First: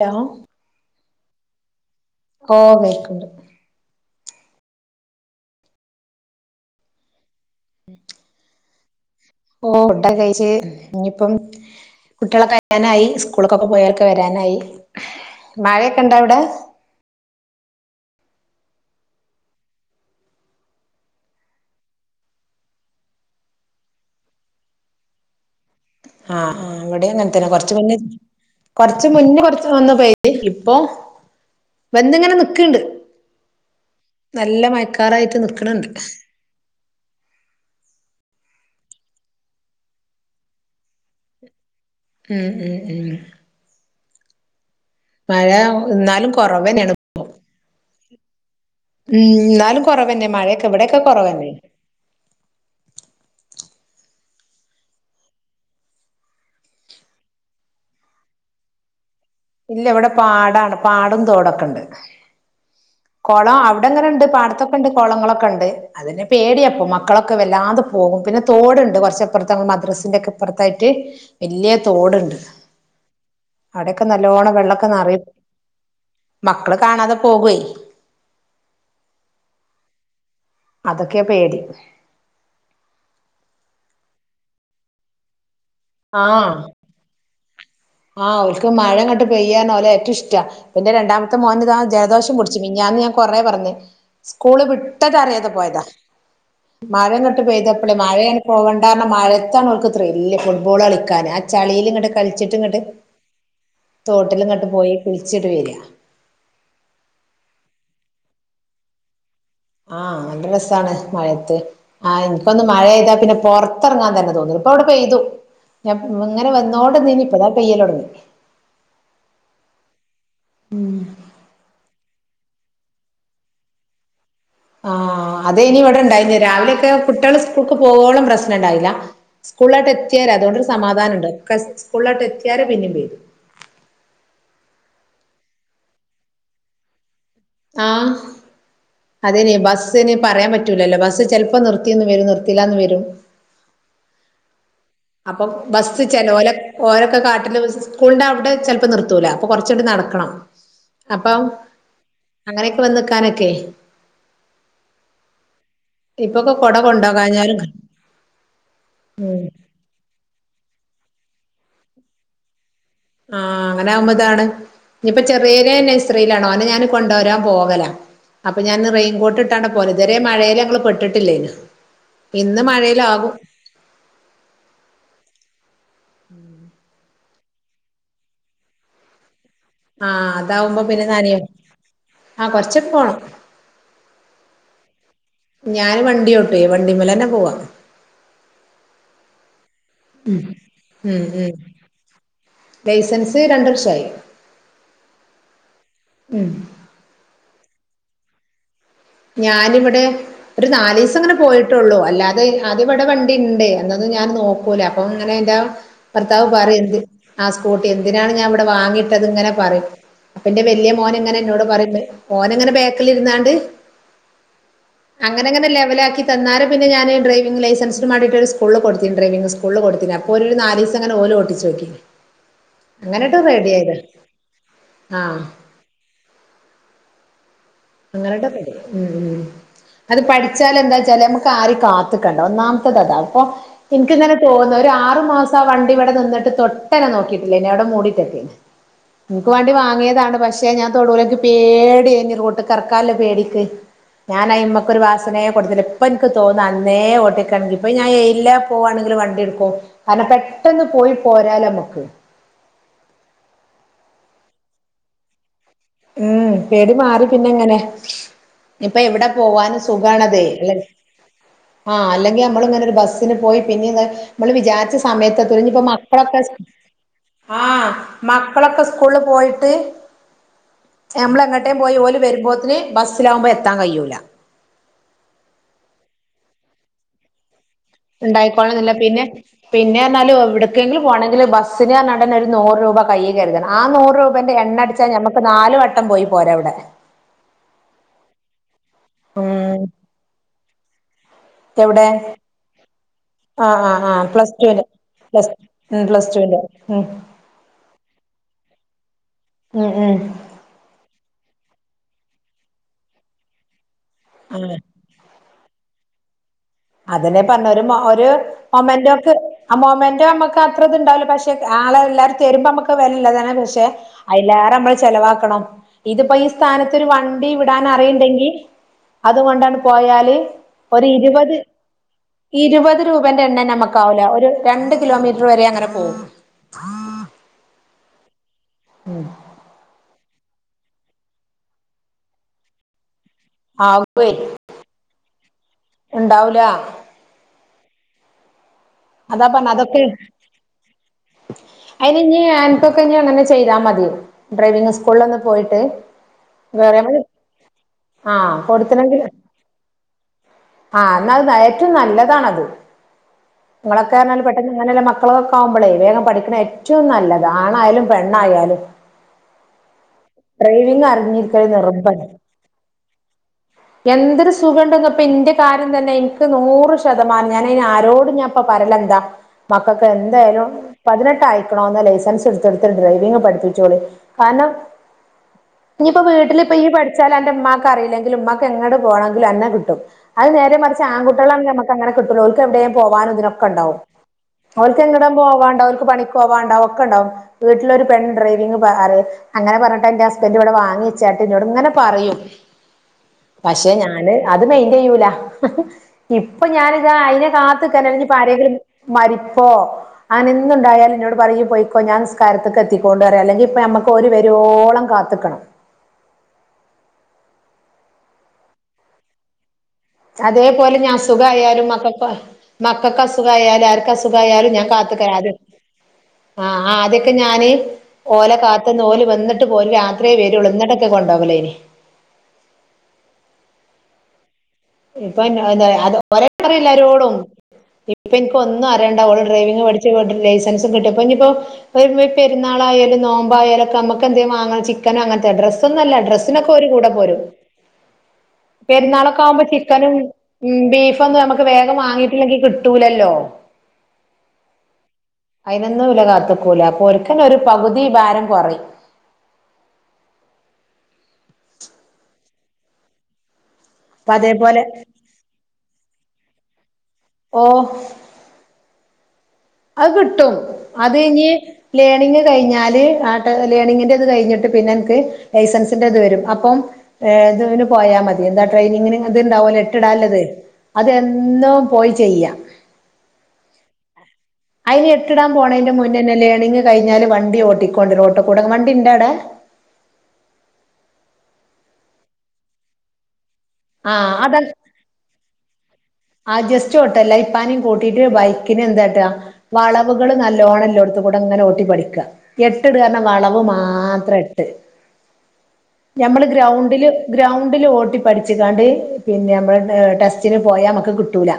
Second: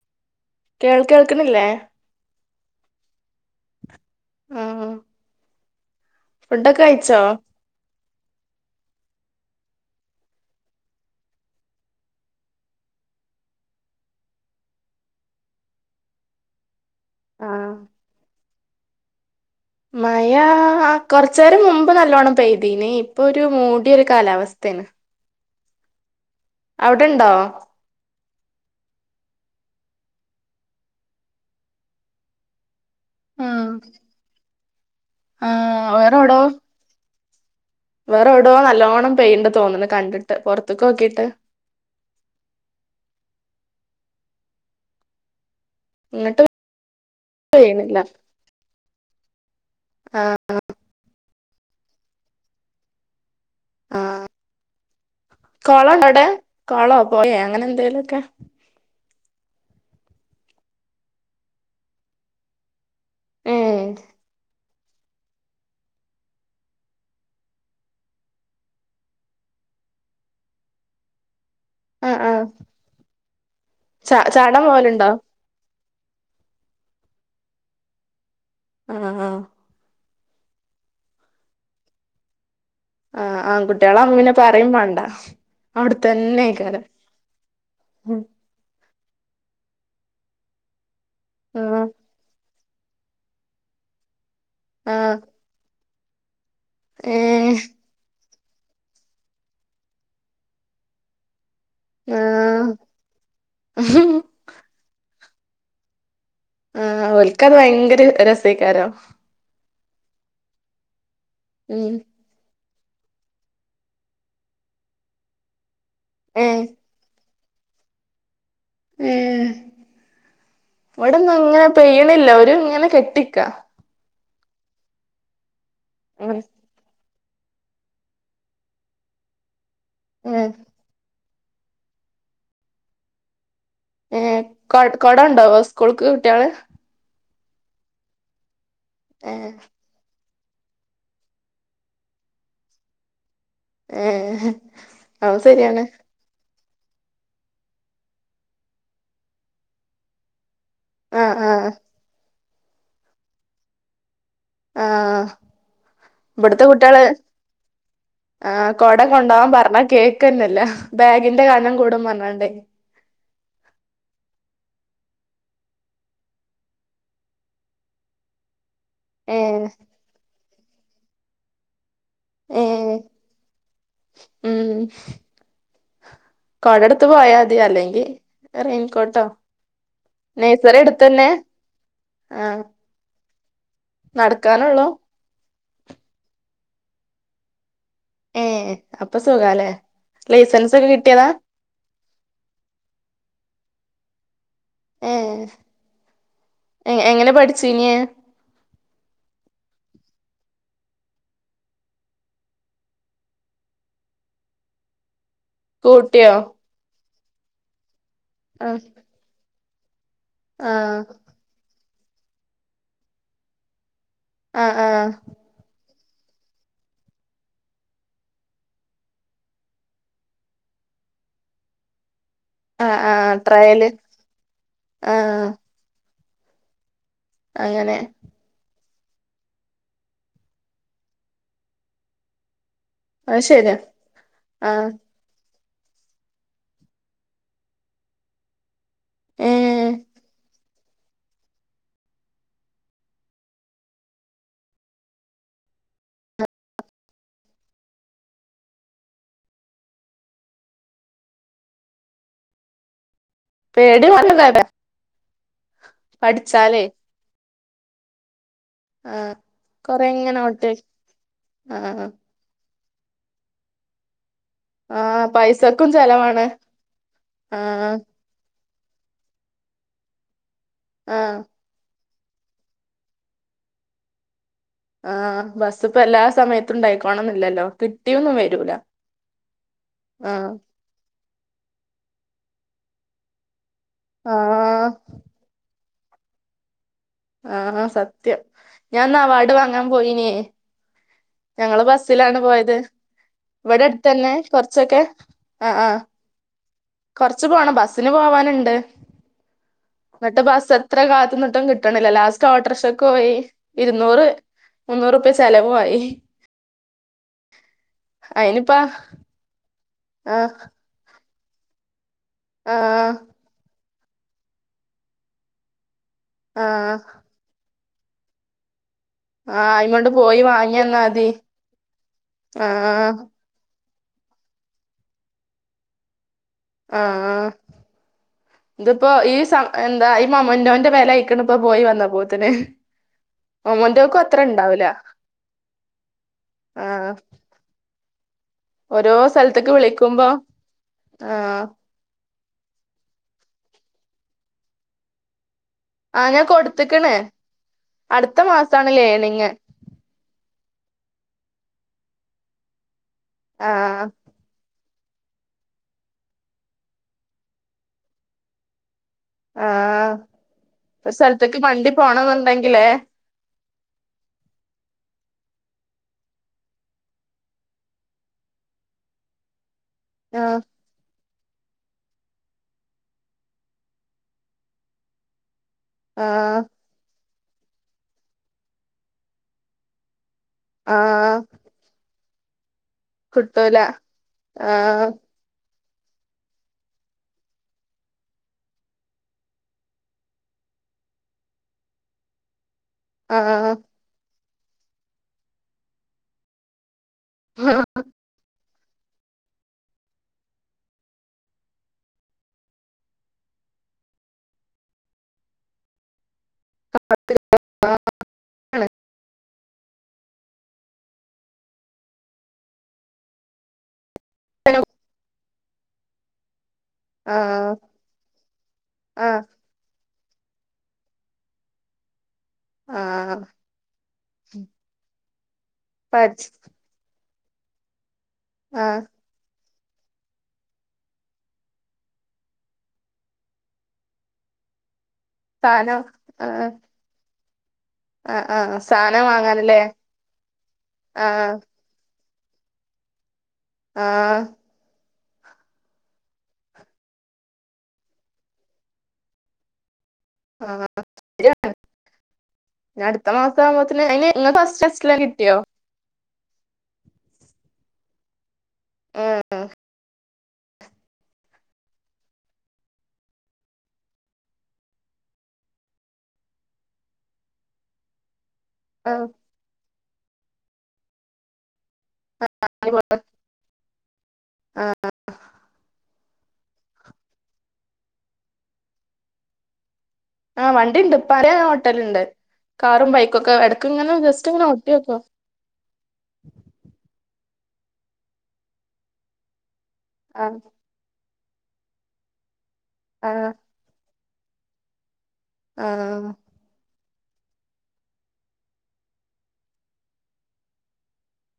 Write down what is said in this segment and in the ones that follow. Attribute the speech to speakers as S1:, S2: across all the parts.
S1: Hello
S2: കേൾ കേൾക്കണില്ലേ?
S1: ഓ കേക്ക്ണ്ട്
S2: [unintelligible] ഫുഡൊക്കെ കഴിച്ചോ?
S1: [inaudible] ഓ ഫുഡക്കെ കഴിച്ച് ഇഞ്ഞിപ്പം കുട്ടികളെ വരാനായി സ്കൂളക്കൊക്കെ പോയി വരാനായി. മഴക്കെ ഉണ്ട അവിടെ?
S2: ആഹ് മഴാ ആ കെറച്ച് നേരം മുമ്പ് നല്ലോണ്ണം പെയ്തിനി. ഇപ്പൊ ഒരു മൂടിയൊരു കാലാവസ്ഥേണ്.
S1: ആഹ് ആ അവിടെ
S2: അവിടെണ്ടോ
S1: ഇങ്ങന് തന്നെ കൊറച്ച് മുന്നെ കൊറച്ച മുന്നേ കൊറച്ച് വന്ന പെയ്ത്, ഇപ്പൊ വെന്ന്ങ്ങനെ നിക്ക്ണ്ട്.
S2: മ്
S1: നല്ല മയക്കാറായിട്ട് നിക്ക്ണണ്ട്
S2: വേറെവ്ടോ നല്ലോണ്ണം പെയിണ്ട് തോന്ന്ണ് കണ്ടിട്ട് പുറത്ത് കോക്കിട്ട്.
S1: ഉം ഉം ഉം മഴ എന്നാലും കുറവ് തന്നൊണ്.
S2: പെയ്യ്ണില്ല
S1: ഉം എന്നാലും കൊറവന്നെ മഴയൊക്കെ ഇവിടെയൊക്കെ കൊറവന്നേ
S2: ആഹ് കോളോഉണ്ടോഅവിടെ? കോളോ പെഴേ അങ്ങനെ എന്തേലുംക്കെ
S1: ഇല്ല ഇവിടെ പാടാണ്. പാടും തോടൊക്കെയുണ്ട്. കേളം
S2: ഉം
S1: അവിടെങ്ങനെുണ്ട് പാടത്തൊക്കെ ഉണ്ട് കുളങ്ങളൊക്കെ ഉണ്ട്. അതിനെ പേടിയപ്പ മക്കളൊക്കെ വല്ലാതെ പോകും. പിന്നെ തോടുണ്ട് കുറച്ചപ്പുറത്ത് മദ്രസിന്റെറെ ഒക്കെ ഇപ്പുറത്തായിട്ട്. വെല്ല്യയ
S2: ആ ആ
S1: തോടുണ്ട് അവിടെക്കെ
S2: ച
S1: നല്ലോണ്ണം
S2: ചാടാൻ പോവലുണ്ടോ
S1: വെള്ളക്കെന്നറയും. മക്കള് കാണാതെ പോകേയ്
S2: ആഹ് ആഹ്
S1: അതൊക്കെയാ പേടി
S2: ആഹ് ആൺകുട്ടികളാകുമ്പോപിന്നെപറയുംവേണ്ട, അവിടത്തന്നെ
S1: ആഹ്
S2: ആയിക്കാരം
S1: ആഹ് ഓൽക് മഴ അങ്ങട്ട് പെയ്യാന് ഓല ഏറ്റു ഇഷ്ട പിന്നെ രണ്ടാമത്തെ മോന് താ
S2: ആ
S1: ജലദോഷം പുട് ച്ചിമി മിഞാന്ന് ഞാൻ കൊറെ പറഞ്ഞ് സ്കൂള്
S2: ആ
S1: വിട്ടത അറിയാതെ പോയതാ. മഴ ഇങ്ങട്ട്
S2: ഏഹ്
S1: പെയ്തപ്പളെ മഴയ പോകേണ്ടാന്നറിഞ്ഞ മഴത്താണ് ഓൽക്ക് ത്രില്ല് ഫുട്ബോൾ കളിക്കാന് ആ ചളിയില് ഇങ്ങട്ട് കളിച്ചിട്ട് ഇങ്ങട്ട്.
S2: ഉ ഹും
S1: തോട്ടിലിങ്ങോട്ട് പോയി കുളിച്ചിട്ട് വരാ.
S2: ആഹ് അവൽക്കത് ഭയങ്കര രസക്കാരം.
S1: ആഹ് നല്ല രസാണ് മഴയത്ത്
S2: ഉം
S1: ആ ഇപ്പൊ ഒന്ന് മഴ പെയ്താൽ പിന്നെ പൊറത്തിറങ്ങാൻ തന്നെ തോന്നുല. ഇപ്പൊ ഇവിടെ പെയ്തു ഞാൻ ഇങ്ങനെ
S2: ഏഹ്
S1: വന്നോണ്ട് നിന്നീനി. ഇപ്പതാ പെയ്യലോട്ങ്ങി.
S2: ഉം ഇവിടൊന്നും ഇങ്ങനെ പെയ്യണില്ല ഒരു ഇങ്ങനെ കെട്ടിക്കാ
S1: ആഹ അത് ഏനി ഇവിടെ ഇണ്ടായിന്നെ
S2: അങ്ങനെ
S1: രാവിലെ ഒക്കെ കുട്ട്യേള സ്കൂൾക്ക് പോകോളും പ്രശ്നം ഇണ്ടായില്ല സ്കൂളിലട്ട് എത്തിയേ
S2: ഏഹ്
S1: അതുകൊ സമാധാന ഉണ്ട് ഒെ സ്കൂളിലോട്ട് എത്തിയാല് പിന്നും പേരും
S2: ഏ കൊടണ്ടാവോ സ്കൂൾക്ക് കുട്ട്യോള്
S1: ആഹ്
S2: ഏഹ്
S1: അതിനി ബസ്സിന് പറയാൻ പറ്റൂലല്ലോ ബസ്സ് ചെലപ്പോ നിർത്തിന്ന് വരും നിർത്തിയില്ലാന്ന് വരും
S2: ഏഹ് അത്
S1: അപ്പൊ
S2: ശരിയാണ്
S1: ബസ് ചില ഓല ഓരൊക്കെ കാട്ടില് സ്കൂളിന്റെ അവിടെ ചിലപ്പോ നിർത്തൂല അപ്പൊ കൊറച്ചൂടി നടക്കണം അപ്പ
S2: ആഹ് ആഹ്
S1: അങ്ങനെയൊക്കെ വന്ന് നിക്കാനൊക്കെ
S2: ആഹ്
S1: ഇപ്പൊക്കെ
S2: ഇവിടത്തെ
S1: കൊട
S2: കുട്ടികള്
S1: കൊണ്ടോകാഞ്ഞാലും
S2: ആ കൊട
S1: ഉം
S2: കൊണ്ടാവാൻ പറഞ്ഞ കേക്കന്നല്ല ബാഗിന്റെ കനം കൂടും പറഞ്ഞാണ്ടേ
S1: ആഹ അങ്ങനെയാവുമ്പം ഇതാണ് ഇനിപ്പോ ചെറിയേ നർസറിയിലാണ അനെ ഞാന് കൊണ്ടുവരാൻ പോകല അപ്പൾ
S2: ഏഹ്
S1: ഞാനന്ന്റെയിൻകോട്ടാണ് പോലെ ഇതരെ മഴേൽ ഞങ്ങൾ പെട്ടില്ലേന് ഇന്ന്
S2: ഏഹ്
S1: മഴയിലാകും
S2: ഉം കോടെടുത്ത് പോയാൽ മതി അല്ലെങ്കി റെയിൻ കോട്ടോ
S1: ആഹ അതാവുമ്പോ പിന്നെ ന്നനയോ ആഹ കൊറചൊക്കെപോണം
S2: നടക്കാനുള്ളോ
S1: ഞാൻ വണ്ടിയോട്ടെ വണ്ടീമല് തന്നെ പോവാ
S2: ഏഹ് അപ്പൊ സുഖല്ലേ ലൈസൻസൊക്കെ
S1: ഉം
S2: കിട്ടിയതാ
S1: ഉം ലൈസൻസ് രണ്ട് വർഷായി
S2: ഏഹ്
S1: ഉം
S2: എ എങ്ങനെ പഠിച്ചീന്യെ
S1: ഞാനിവിടെ ഒരു നാല് ദിവസം ഇങ്ങനെ പോയിട്ടുള്ളൂ അല്ലാതെ അദ്യ ഇവിടെ വണ്ടിണ്ട് എന്നന്ന് ഞാൻ നോക്കൂല അപ്പം ഇങ്ങനെ എന്റാ
S2: സ്കൂട്ടിയോ
S1: ഭർത്താവ് പറയും എന് ആ സ്കൂട്ടി എന്തിനാണ് ഞാൻ ഇവിടെ
S2: ആഹ്
S1: വാങ്ങിട്ടത് ഇങ്ങനെ പറയും അപ്പ എന്റെ വലിയ
S2: ആഹ്
S1: മോൻ ങ്ങനെ എന്നോട് പറയേ മോന എങ്ങനെ ബാക്കിലിരുന്നാണ്ട്
S2: ആഹ് ആഹ്
S1: അങ്ങനെങ്ങനെലെവലാക്കി തന്നാല് പിന്നെ ഞൻ ഡ്രൈവിംഗ ലൈസൻസിന്ണ്ടയിട്ട് സ്കൂള് കൊടു ഡ്രൈവിങ്് സ്ൂൾ ഫുള്ള് കൊടുത്തിന് അപ്പോ നാലീസം അങ്ങെനെ ഓല് ഓടിചോക്കി
S2: ആഹ് ആഹ്
S1: അങ്ങനെട്ടോ റെഡി
S2: ട്രയല്
S1: ആയത ആഹ
S2: ആഹ് അങ്ങനെ
S1: അങ്ങനത്തെ പെടെ ഉ ഉ അത് പഠിച്ചാൽ എന്താ വച്ചാല് നമുക്ക് ആരേ കാത്ത്ക്കണ്ട ഒന്നാം
S2: അത്
S1: അപ്പൊ
S2: ശരിയാ
S1: എനിക്ക്ഇങ്ങനെ തോന്നുന്നു ഒരു
S2: ആഹ്
S1: ആറു മാസ ച്ചാ വണ്ടിവിടെ നിന്നിട്ട് തൊട്ടന നോക്കിയിട്ടില്ല അവിടെ മൂടിയിട്ടെത്തിന് ഇന്ക്ക് വേണ്ടി
S2: ഏഹ്
S1: വാങ്ങിയതാണ് പക്ഷെ ഞാൻ തൊടൂല ഇന്ക്ക് പേടിയേനി റോട്ട് കറക്കാള്ള പേടിക്ക് ഞാൻ അയിമ്മക്ക് ഒരു വാസനെ കൊടുത്തില്ല ഇപ്പ നിക്ക് തോന്ന അന്നേ ഓട്ടിക്കണങ്കില് ഞാൻ പോവാണെങ്കിൽ വണ്ടി എടുക്കും കാരണം പെട്ടെന്ന് പോയി പോരാലൊ നമുക്ക്
S2: പേടി വന്ന കത
S1: ഉം പേടി മാറി പിന്നെ ങ്ങനെ ഇപ്പൊ എവിടെ
S2: ആഹ്
S1: പോവാനും
S2: കൊറെ ഇങ്ങനെ
S1: സുഖണതെ
S2: ഓട്ടി
S1: അ ആ
S2: ആഹ്
S1: അല്ലെങ്കിൽ നമ്മള ഇങ്ങനെ ഒരു ബസ് ന് പോയി പിന്നെ നമ്മള് വിചാരിച്ച
S2: ആഹ്
S1: സമയത്ത്എത്തൂല
S2: പൈസക്കും
S1: മക്കളൊക്കെ
S2: ചെലവാണ്
S1: ആ
S2: ആഹ്
S1: മക്കളൊക്കെ സ്കൂള് പോയിട്ട്.
S2: ആഹ്
S1: ഞമ്മളെങ്ങട്ടേ പോയി ഓല് വരുമ്പോത്തിന് ബസ്സ്ലാവുമ്പോ എത്താൻ കയ്യൂല.
S2: ആഹ് ബസ്സ് ഇപ്പോ എല്ലാ സമയത്തും ഉണ്ടായിക്കോണം ന്നില്ലല്ലോ.
S1: ഉണ്ടായിക്കോളണംന്നില്ല പിന്നെ പിന്നെറ്ഞ്ഞാല്
S2: ആഹ്
S1: ഇവ്ടെ. കേങ്കിൽ പോണങ്കിൽ ബസ്സ്നാർഞാണ്ട് ന്നെ ഒരു നൂറ് രൂപ കയ്യി കരുതണം ആഹ് നൂറ് രൂപേന്റെ എണ്ണ
S2: ആഹ്
S1: അട ച്ച ഞമ്മക്ക് നാല് വട്ടം പോയി പോരാ അവ്ടെ.
S2: ആഹ് സത്യം ഞാൻ ന്ന് അവാർഡ്
S1: ഉം
S2: വാങ്ങാൻ പോയിനി. ഞങ്ങള്
S1: എവിടെ
S2: ബസ്സിലാണ് പോയത്.
S1: ആഹ്
S2: ഇവിടെ
S1: ആഹ് ആഹ്
S2: അടുത്തന്നെ
S1: പ്ലസ് ടുവിന്റെ
S2: കെറ്ച്ചൊക്കെ
S1: പ്ലസ്
S2: ആഹ് ആഹ്
S1: ഉം പ്ലസ് ടുവിന്റെ ഉം
S2: കൊറ ച്ച് പോണം ബസ്സ്ന് പോവാന്ണ്ട്
S1: ഉം ഉം
S2: എന്നിട്ട് ബസ്സ് എത്ര കാത്ത്ന്നിട്ടും കി ട്ട്ണില്ല ലാസ്റ്റ് ഓട്ടോറിക്ഷക്ക് പോയി ഇരുന്നൂറ്.
S1: ആഹ്.
S2: മുന്നൂറുപ്യ ചെലവു ആയി.
S1: അതെന്നെ പറ്ഞ്ഞെ ഒരു ഒരു
S2: അയിനിപ്പ
S1: മൊമെന്റോക്കെ ആഹ് മൊമെന്റോ
S2: ആഹ്
S1: നമ്മുക്ക് അത്ര. ണ്ടാവുല പക്ഷേ ആളെ എല്ലാരും തരുമ്പോ നമ്മക്ക്
S2: ആഹ്
S1: വെലല്ലതാന്നെ പക്ഷേ. അയ്ലേറെ നമ്മള് ചെലവാക്കണം ഇതിപ്പോ ഈ
S2: ആഹ്
S1: സ്ഥാനത്തരു വണ്ടി വിടാൻ അറിയ്ണ്ടെങ്കി. അതു
S2: ആഹ്
S1: കൊണ്ടാണ്ട്
S2: അയിമണ്ട്
S1: പോയാല്
S2: പോയി വാങ്ങിയന്നാ
S1: ഒരു
S2: മതി
S1: ഇരുപത്. ഇരുപത്
S2: ആഹ്
S1: രൂപന്റെ എണ്ണ നമ്മക്കാവൂല ഒരു രണ്ട് കിലോമീറ്റർ വരെ അങ്ങനെ പോകും.
S2: ആഹ് ആഹ് ഇതിപ്പോ ഈ സമ എന്താ ഈ മൊമ്മന്റോന്റെ വെലായിക്ക്ണ ഇപ്പോ പോയി വന്ന പോത്തിന്. മൊമ്മന്റോക്കും
S1: ആകുവേ
S2: അത്ര ഇണ്ടാവൂല
S1: ഉണ്ടാവൂല
S2: ആഹ്. ഓരോ
S1: അതാ
S2: സല്ത്ത്ക്ക്
S1: പറഞ്ഞ അതൊക്കെ
S2: വിളിക്കുമ്പം ആഹ്.
S1: അയിന് ഇഞ് അന്ക്കൊക്കെ ഞ് അങ്ങനെ ചെയ്താ മതി ഡ്രൈവിങ്ങ് സ്കൂളിലൊന്ന് പോയിട്ട്.
S2: ആഹ് ഞാൻ
S1: വേറെ
S2: കൊട്ത്ത്ക്ക്ണ്
S1: ആ
S2: അട്ത്ത മാസാണ്
S1: കൊടുത്തണെങ്കില്
S2: ലേണിങ്ങ്.
S1: ആഹ് ന്നാൽ ഏറ്റവും നല്ലതാണത്
S2: ആഹ്
S1: നിങ്ങളൊക്കെ പറ്ഞ്ഞാല് പഠി അങ്ങനല്ല മക്കളൊക്കെ ആവുമ്പളേ വേഗം പഠിക്ക്ണ ഏറ്റവും നല്ലത് ആണായാലും പെണ്ണായാലും.
S2: ആഹ്
S1: ഡ്രൈവിങ്
S2: ഒരു സ്ഥലത്തേക്ക്
S1: അറിഞ്ഞിരിക്കണം
S2: മണ്ടി
S1: നിർബന്ധ
S2: പോണംന്നുണ്ടെങ്കിലേ
S1: എന്തൊരു സുഖം ഉണ്ടന്ന്പ്പന്റെ കാര്യം തന്നെ ഇന്ക്ക് നൂറ് ശതമാനം ഞൻ ആരോടും ഞാൻ. ഇപ്പൊ പറിലെന്താ മക്കൾക്ക്
S2: ആഹ്
S1: എന്തായാലും. പതിനെട്ട് ആയിക്ക്ണോ എന്ന ലൈസൻസ് ഇട്ത്തൊട്ത്ത് ഡ്രൈവിങ് പഠിപ്പിച്ചോളി കാരണം. ഇഞിപ്പോ
S2: ആഹ്
S1: വീട്ടിലിപ്പ ഈ പഠിച്ചാല് അന്റെ ഇമ്മാക്ക് അറീലെങ്കിലും ഇമ്മാക്ക് എങ്ങട്ട് പോണെങ്കിലും അന്നെ കിട്ടും. അഅ് നേരെ മറ്ച്ച്
S2: ആഹ്
S1: ആൺകുട്ടിളാണ് നമ്മക്ക് അങ്ങനെ കിട്ടൂല ഓൽക്ക് എവിടെ പോവാനും
S2: കിട്ടൂല
S1: ഇതിനൊക്കെണ്ടാവും
S2: ആഹ്
S1: ഓൽക്ക്ങ്ങനെ. പോവാണ്ടാവും ഓല്ക്ക് പണിക്ക് പോവാണ്ടാവും ഒക്കെണ്ടാവും വീട്ടിലെരു പെൺ ഡ്രൈവിങ്ങ് അറി അങ്ങനെ പറ്ഞ്ഞിട്ട് എന്റെ ഹസ്ബന്റ് ഇവ്ടെ വാങ്ങിച്ചാട്ട് എന്നോട് ഇങ്ങനെ പറയും.
S2: ആഹ്
S1: പക്ഷേ ഞാന് അത് മെയിന്റെയ്യൂല ഇപ്പൊ ഞാനിതാ അയിനെ. കാത്ത്ക്കാനഞ്ഞ് ഇപ്പോ ആരങ്കിലും മരിപ്പോ. അനെ എന്തുണ്ടായാലും ഇന്നോട് പറയും ഇയ്യ് പോയിക്കോ ഞാൻ നിസ്കാരത്ത്ക്ക് എത്തിക്കോണ്ട് റിയും അല്ലെങ്കിൽ ഇപ്പ നമ്മക്ക് ഒല് വരോളം. കാത്ത്ക്കണം.
S2: [inaudible]
S1: അതേപോലെ ഞാൻ അസുഖായാലും മക്കൾ മക്കൾക്ക് അസുഖായാലും ആർക്കും. അസുഖായാലും ഞാൻ കാത്ത്ക്കാ [unintelligible] ആഹ് ആദ്യക്കെ ഞാന്
S2: ആഹ്
S1: ഓലെ കാത്ത്ന്ന് ഓല്
S2: ആഹ്
S1: വന്ന്ട്ട്. ട്ട് പോ രാത്രിയെ വരൂള്ളൂ എന്നിട്ടൊക്കെ കൊണ്ടോകലേനി.
S2: ആഹ്.
S1: ഇപ്പൊ എന്താ ഒര
S2: പഠിച്ച്
S1: അറിയില്ലരോടും ഇപ്പ ഇന്ക്ക് ഒന്നും
S2: ആഹ്
S1: അറിയണ്ടാ ഓൾ ഡ്രൈവിംഗ് പഠി [unintelligible] ലൈസൻസും കിട്ടും അപ്പൊനിപ്പോ ഉപ്പെ ഉമ്മേം ഒരു പെരുന്നാളായാലും നോമ്പായാലൊക്കെ നമുക്കെന്തേ വാങ്ങ ചിക്കനാ അങ്ങൻ ത്തെ
S2: സാനം
S1: ഡ്രസ്വന്നല്ല
S2: ആഹ്
S1: ഡ്രസ്സിനൊക്കെ ഓര് കൂടെ പോരും
S2: ആഹ് ആഹ് സാനം
S1: പെരുന്നാളൊക്കെ
S2: വാങ്ങാന്
S1: ആവുമ്പോ
S2: ല്ലേ
S1: ചിക്കനും ബീഫൊന്നും നമുക്ക് വേഗം വാങ്ങിയിട്ടില്ലെങ്കി കിട്ടൂലല്ലോ
S2: ആഹ്
S1: അയ്നൊന്നും ഓല കാത്ത്കൂല അപ്പൊ ഓൽക്കന്നെ ഒരു പകുതി ഭാരം കുറയ്
S2: ആഹ് [unintelligible] അടുത്ത മാ വ്മ്പോതിന് അയിന്
S1: അപ്പൊ അതേപോലെ
S2: [unintelligible] കിട്ടിയോ
S1: ഓഹ്
S2: ആഹ്
S1: അത്കിട്ടും അത് ഇനി ലേണിങ് കഴിഞ്ഞാല് ആട്ട് ലേണിങ്ങിന്റെ ത് കഴിഞ്ഞിട്ട് പിന്നെ അനക്ക് ലൈസൻസിന്റെ ഇത് വരും അപ്പം ഏഹ് ഇതിന് പോയാ മതി എന്താ ട്രെയിനിങ്ങിന്
S2: ആഹ്
S1: ഇത്ണ്ടാവലോ എട്ടിടാല്ലത് അതുംഎന്നും പോയി ചെയ്യാ
S2: [unintelligible]
S1: അയിന് എട്ടിടാൻ പോണതിന്റെ മുന്നേന്നെ ലേണിങ്ങ് കഴിഞ്ഞാല് വണ്ടി ഓട്ടിക്കോണ്ട് റോട്ട്ക്കൂടെ വണ്ടിണ്ടാ അവിടെ?
S2: ആഹ് വണ്ടിണ്ട് ഇപ്പാന്റെ ഓട്ടലുണ്ട് കാറും ബൈക്കും ഒക്കെ എടക്കിങ്ങനെ
S1: ആഹ്
S2: ജസ്റ്റ്
S1: അത
S2: ഇങ്ങനെ ഓട്ടിഓക്കും
S1: ആ ജസ്റ്റ് ഓട്ടല്ല ഇപ്പാനും കൂട്ടിയിട്ട് ബൈക്കിന് എന്താട്ടാ വളവുകൾ
S2: ആഹ്
S1: നല്ലോണല്ലോടുത്തു കൂടെ ഇങ്ങനെ ഓട്ടി പഠിക്ക എട്ട്ട് അർഞ്ഞ
S2: ആഹ്
S1: വളവ് മാത്രം എട്ട്
S2: ആഹ്
S1: ഞമ്മള് ഗ്രൗണ്ടില് ഗ്രൗണ്ടില് ഓട്ടി പഠിച്ചിക്കാണ്ട് പിന്നെ നമ്മള് ടെസ്റ്റിന് പോയാമ ക്ക് കിട്ടൂല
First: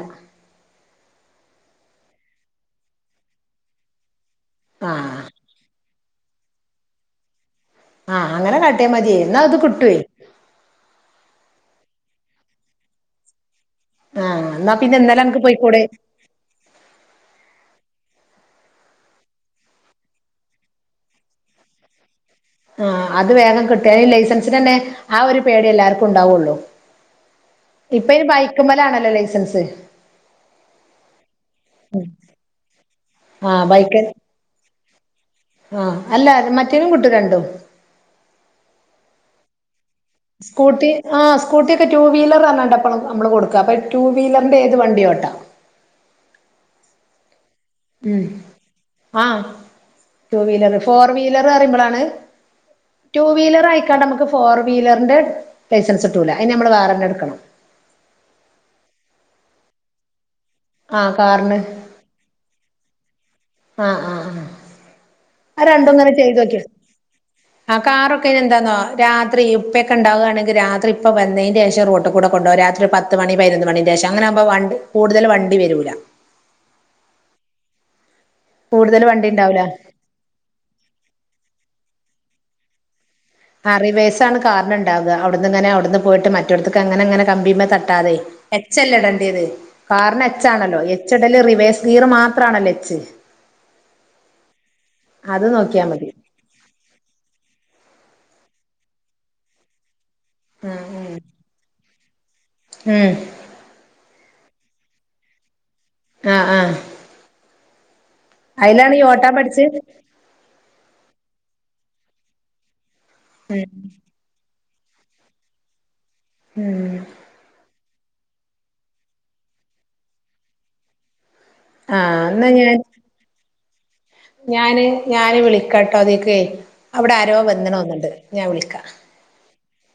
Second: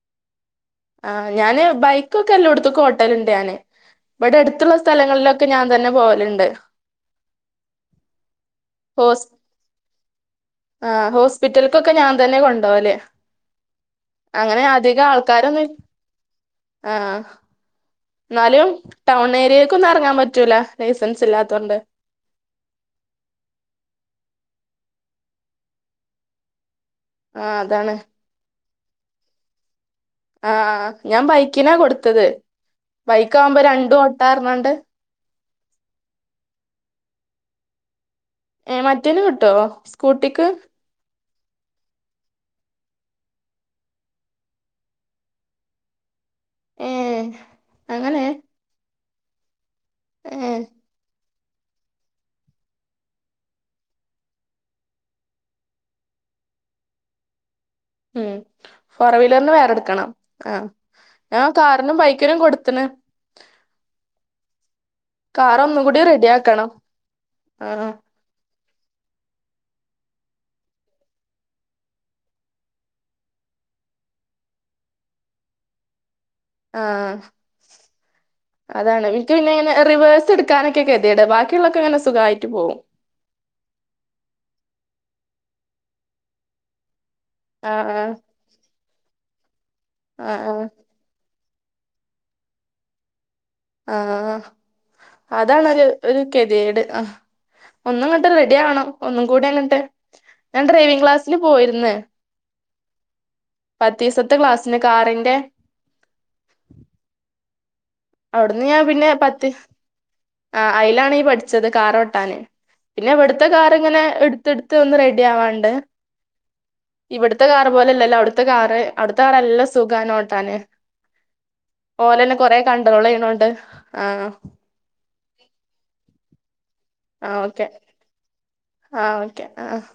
S2: ആഹ് ഞാന് ബൈക്കൊക്കെ അല്ലോട്ത്ത്ക്കു ഓട്ടലുണ്ട് ഞാന് ഇവിടെ അടുത്തുള്ള
S1: ആഹ്
S2: സ്ഥലങ്ങളിലൊക് ക്ക് ഞാൻ തന്നെ പോവലുണ്ട്
S1: ആഹ് അങ്ങനെ കാട്ടിയാ മതിയേ
S2: ഹോസ്
S1: എന്നാ അത് കിട്ടുവേ
S2: ആഹ് ഹോസ്പിറ്റൽക്കൊക്കെ ഞാൻ തന്ന്യാ കൊണ്ടോവല്
S1: ആഹ്
S2: അങ്ങനെ
S1: എന്നാ പിന്നെ
S2: അധികം
S1: ഇന്നലെ അനക്ക്
S2: ആൾക്കാരൊന്നുൽ
S1: പോയിക്കൂടെ
S2: ആഹ് എന്നാലും ടൗൺ ഏരിയക്കൊന്നും ഇറങ്ങാൻ പറ്റൂല ലൈസൻസ് ഇല്ലാത്തോണ്ട്
S1: ആഹ് അത് വേഗം ക്ട്ടു ഐ ലൈസൻസിനന്നെ ആ ഒരു പേടി എല്ലാവർക്കും ഉണ്ടാവുള്ളൂ
S2: ആഹ് അതാണ്
S1: ഇപ്പൊ ഇ ബൈക്കുമ്മലാണല്ലോ ലൈസൻസ്
S2: ആഹ് ഞാൻ ബൈക്കിനാ കൊടുത്തത് ബൈക്ക് ആവുമ്പോ
S1: ആഹ്
S2: രണ്ടും
S1: ബൈക്ക്
S2: ഓട്ടാർഞ്ഞോണ്ട്.
S1: ആഹ് അല്ല മറ്റേനും കിട്ടും രണ്ടും
S2: ഏഹ് മറ്റേനും കിട്ടോ സ്കൂട്ടിക്ക്
S1: സ്കൂട്ടി ആഹ് സ്കൂട്ടിയൊക്കെ ടു വീലർനർഞാണ്ടപ്പൾ നമ്മൾ കൊടുക്കാ അപ്പം ടു വീലറിൻ്റെ ഏത് വണ്ടിയോട്ടാ
S2: ഏഹ്
S1: ഉം ആഹ് ടു
S2: ഏ
S1: വീലർ ഫോർ വീലർ പറയുമ്പോളാണ് ടു വീലർ ആയിക്കാണ്ട് നമുക്ക് ഫോർ വീലറിന്റെ ലൈസൻസ് കിട്ടുല അതിന് നമ്മൾ വാറന്ന എടുക്കണം
S2: ഉം ഫോർ വീലറിന് വേറെടുക്കണം ആഹ് ഞാൻ കാറിനും ബൈക്കിനും കൊടുത്ത്ണ്
S1: ആഹ് ആഹ് ആഹ്
S2: കാർ ഒന്നും കൂടി
S1: അരണ്ടുങ്ങനെ
S2: റെഡി
S1: ചെയ്തോക്കിയോ
S2: ആക്കണം
S1: ആ കാറൊ ക്കെനെന്താന്നോ രാത്രി ഉപ്പെക്കെ ഇണ്ടാവുകയാണെങ്കിൽ രാത്രി ഇപ്പ വന്നതിന്റെ ശേഷം റോട്ട് കൂടെ കൊണ്ടപോക രാത്രി പത് ത്ത് മണി പതിനൊന്ന് മണിന്റെശം അങ്ങനെകുമ്പോ വണ്ട് കൂടുതല് വണ്ടി വരൂല
S2: ആഹ്
S1: കൂടുതൽ
S2: അതാണ്
S1: വണ്ടി
S2: എനിക്ക് പിന്നെങ്ങനെ
S1: ഉണ്ടാവൂല
S2: റിവേസ് സെടുക്കാനൊക്കെ കെത്യേട് ബാക്കിയുള്ളൊക്കങ്ങനെ സുഖായിട്ട് പോവും
S1: ആ റിവേസാണ് കാറ്ന് ഇണ്ടാവാ അവ്ട്ന്ന് ഇങ്ങനെ അവ്ട്ന്ന് പോയിട്ട് മറ്റോട്ത്ത്ക്ക് അങ്ങനെ അങ്ങനെ കമ്പിമ
S2: ആ
S1: തട്ടാതെ എച്ച് അല്ലേ ഇടേണ്ടിയത് കാരണം
S2: ആ
S1: എച്ചാണല്ലോ എച്ച് ഇടല് റിവേസ് ഗീറ് മാത്രാണല്ലോ എച്ച്
S2: ആഹ്
S1: അത്
S2: അതാണ്
S1: നോക്കിയാ
S2: ഒര്
S1: മതി
S2: ഒര് കെത്യേട് അഹ് ഒന്നും ഇങ്ങട്ട് റെഡി ആവണം ഒന്നും കൂടി അങ്ങട്ട് ഞാൻ
S1: ഉം
S2: ഡ്രൈവിങ്
S1: ഉം
S2: ക്ലാസ്സ്ല് പോയിര്ന്ന്
S1: ഉം
S2: പത്തീസത്തെ ക്ലാസ്സ്ന് കാറിന്റെ
S1: ആ ആ
S2: അവ്ട്ന്ന് ഞാൻ
S1: ഈ
S2: പിന്നെ
S1: ഓട്ടാൻ
S2: പത്ത്
S1: പഠിച്ചേ
S2: ആ അഴിലാണ് ഈ പഠിച്ചത് കാറോട്ടാന് പിന്നെ ഇവട്ത്ത
S1: ഉം
S2: കാറ് ഇങ്ങനെ ഇട് ത്ത്ട്ത്ത് ഒന്ന് റെഡി ആവാണ്ട്
S1: ഉം
S2: ഇവട്ത്ത കാറ് പോലല്ലല്ലോ അവ്ട്ത്തെ കാറ് അവ്ട്ത്ത കാറ് നല്ല സുഖാണോട്ടാന്
S1: ആഹ്
S2: ഓലന്നെ
S1: എന്നാ
S2: കൊറെ
S1: ഞാൻ
S2: കൺട്രോള് ചെയ്യ്ണൊണ്ട് ആഹ്
S1: ഞാന് ഞാന് വിളിക്കട്ടോ ഇതിക്കെ അവ്ടെ ആരോ വന്ന്ണ് തോന്ന്ണ്ട് ഞാൻ വിളിക്കാ
S2: ക്ക്യ ആ ആഹ്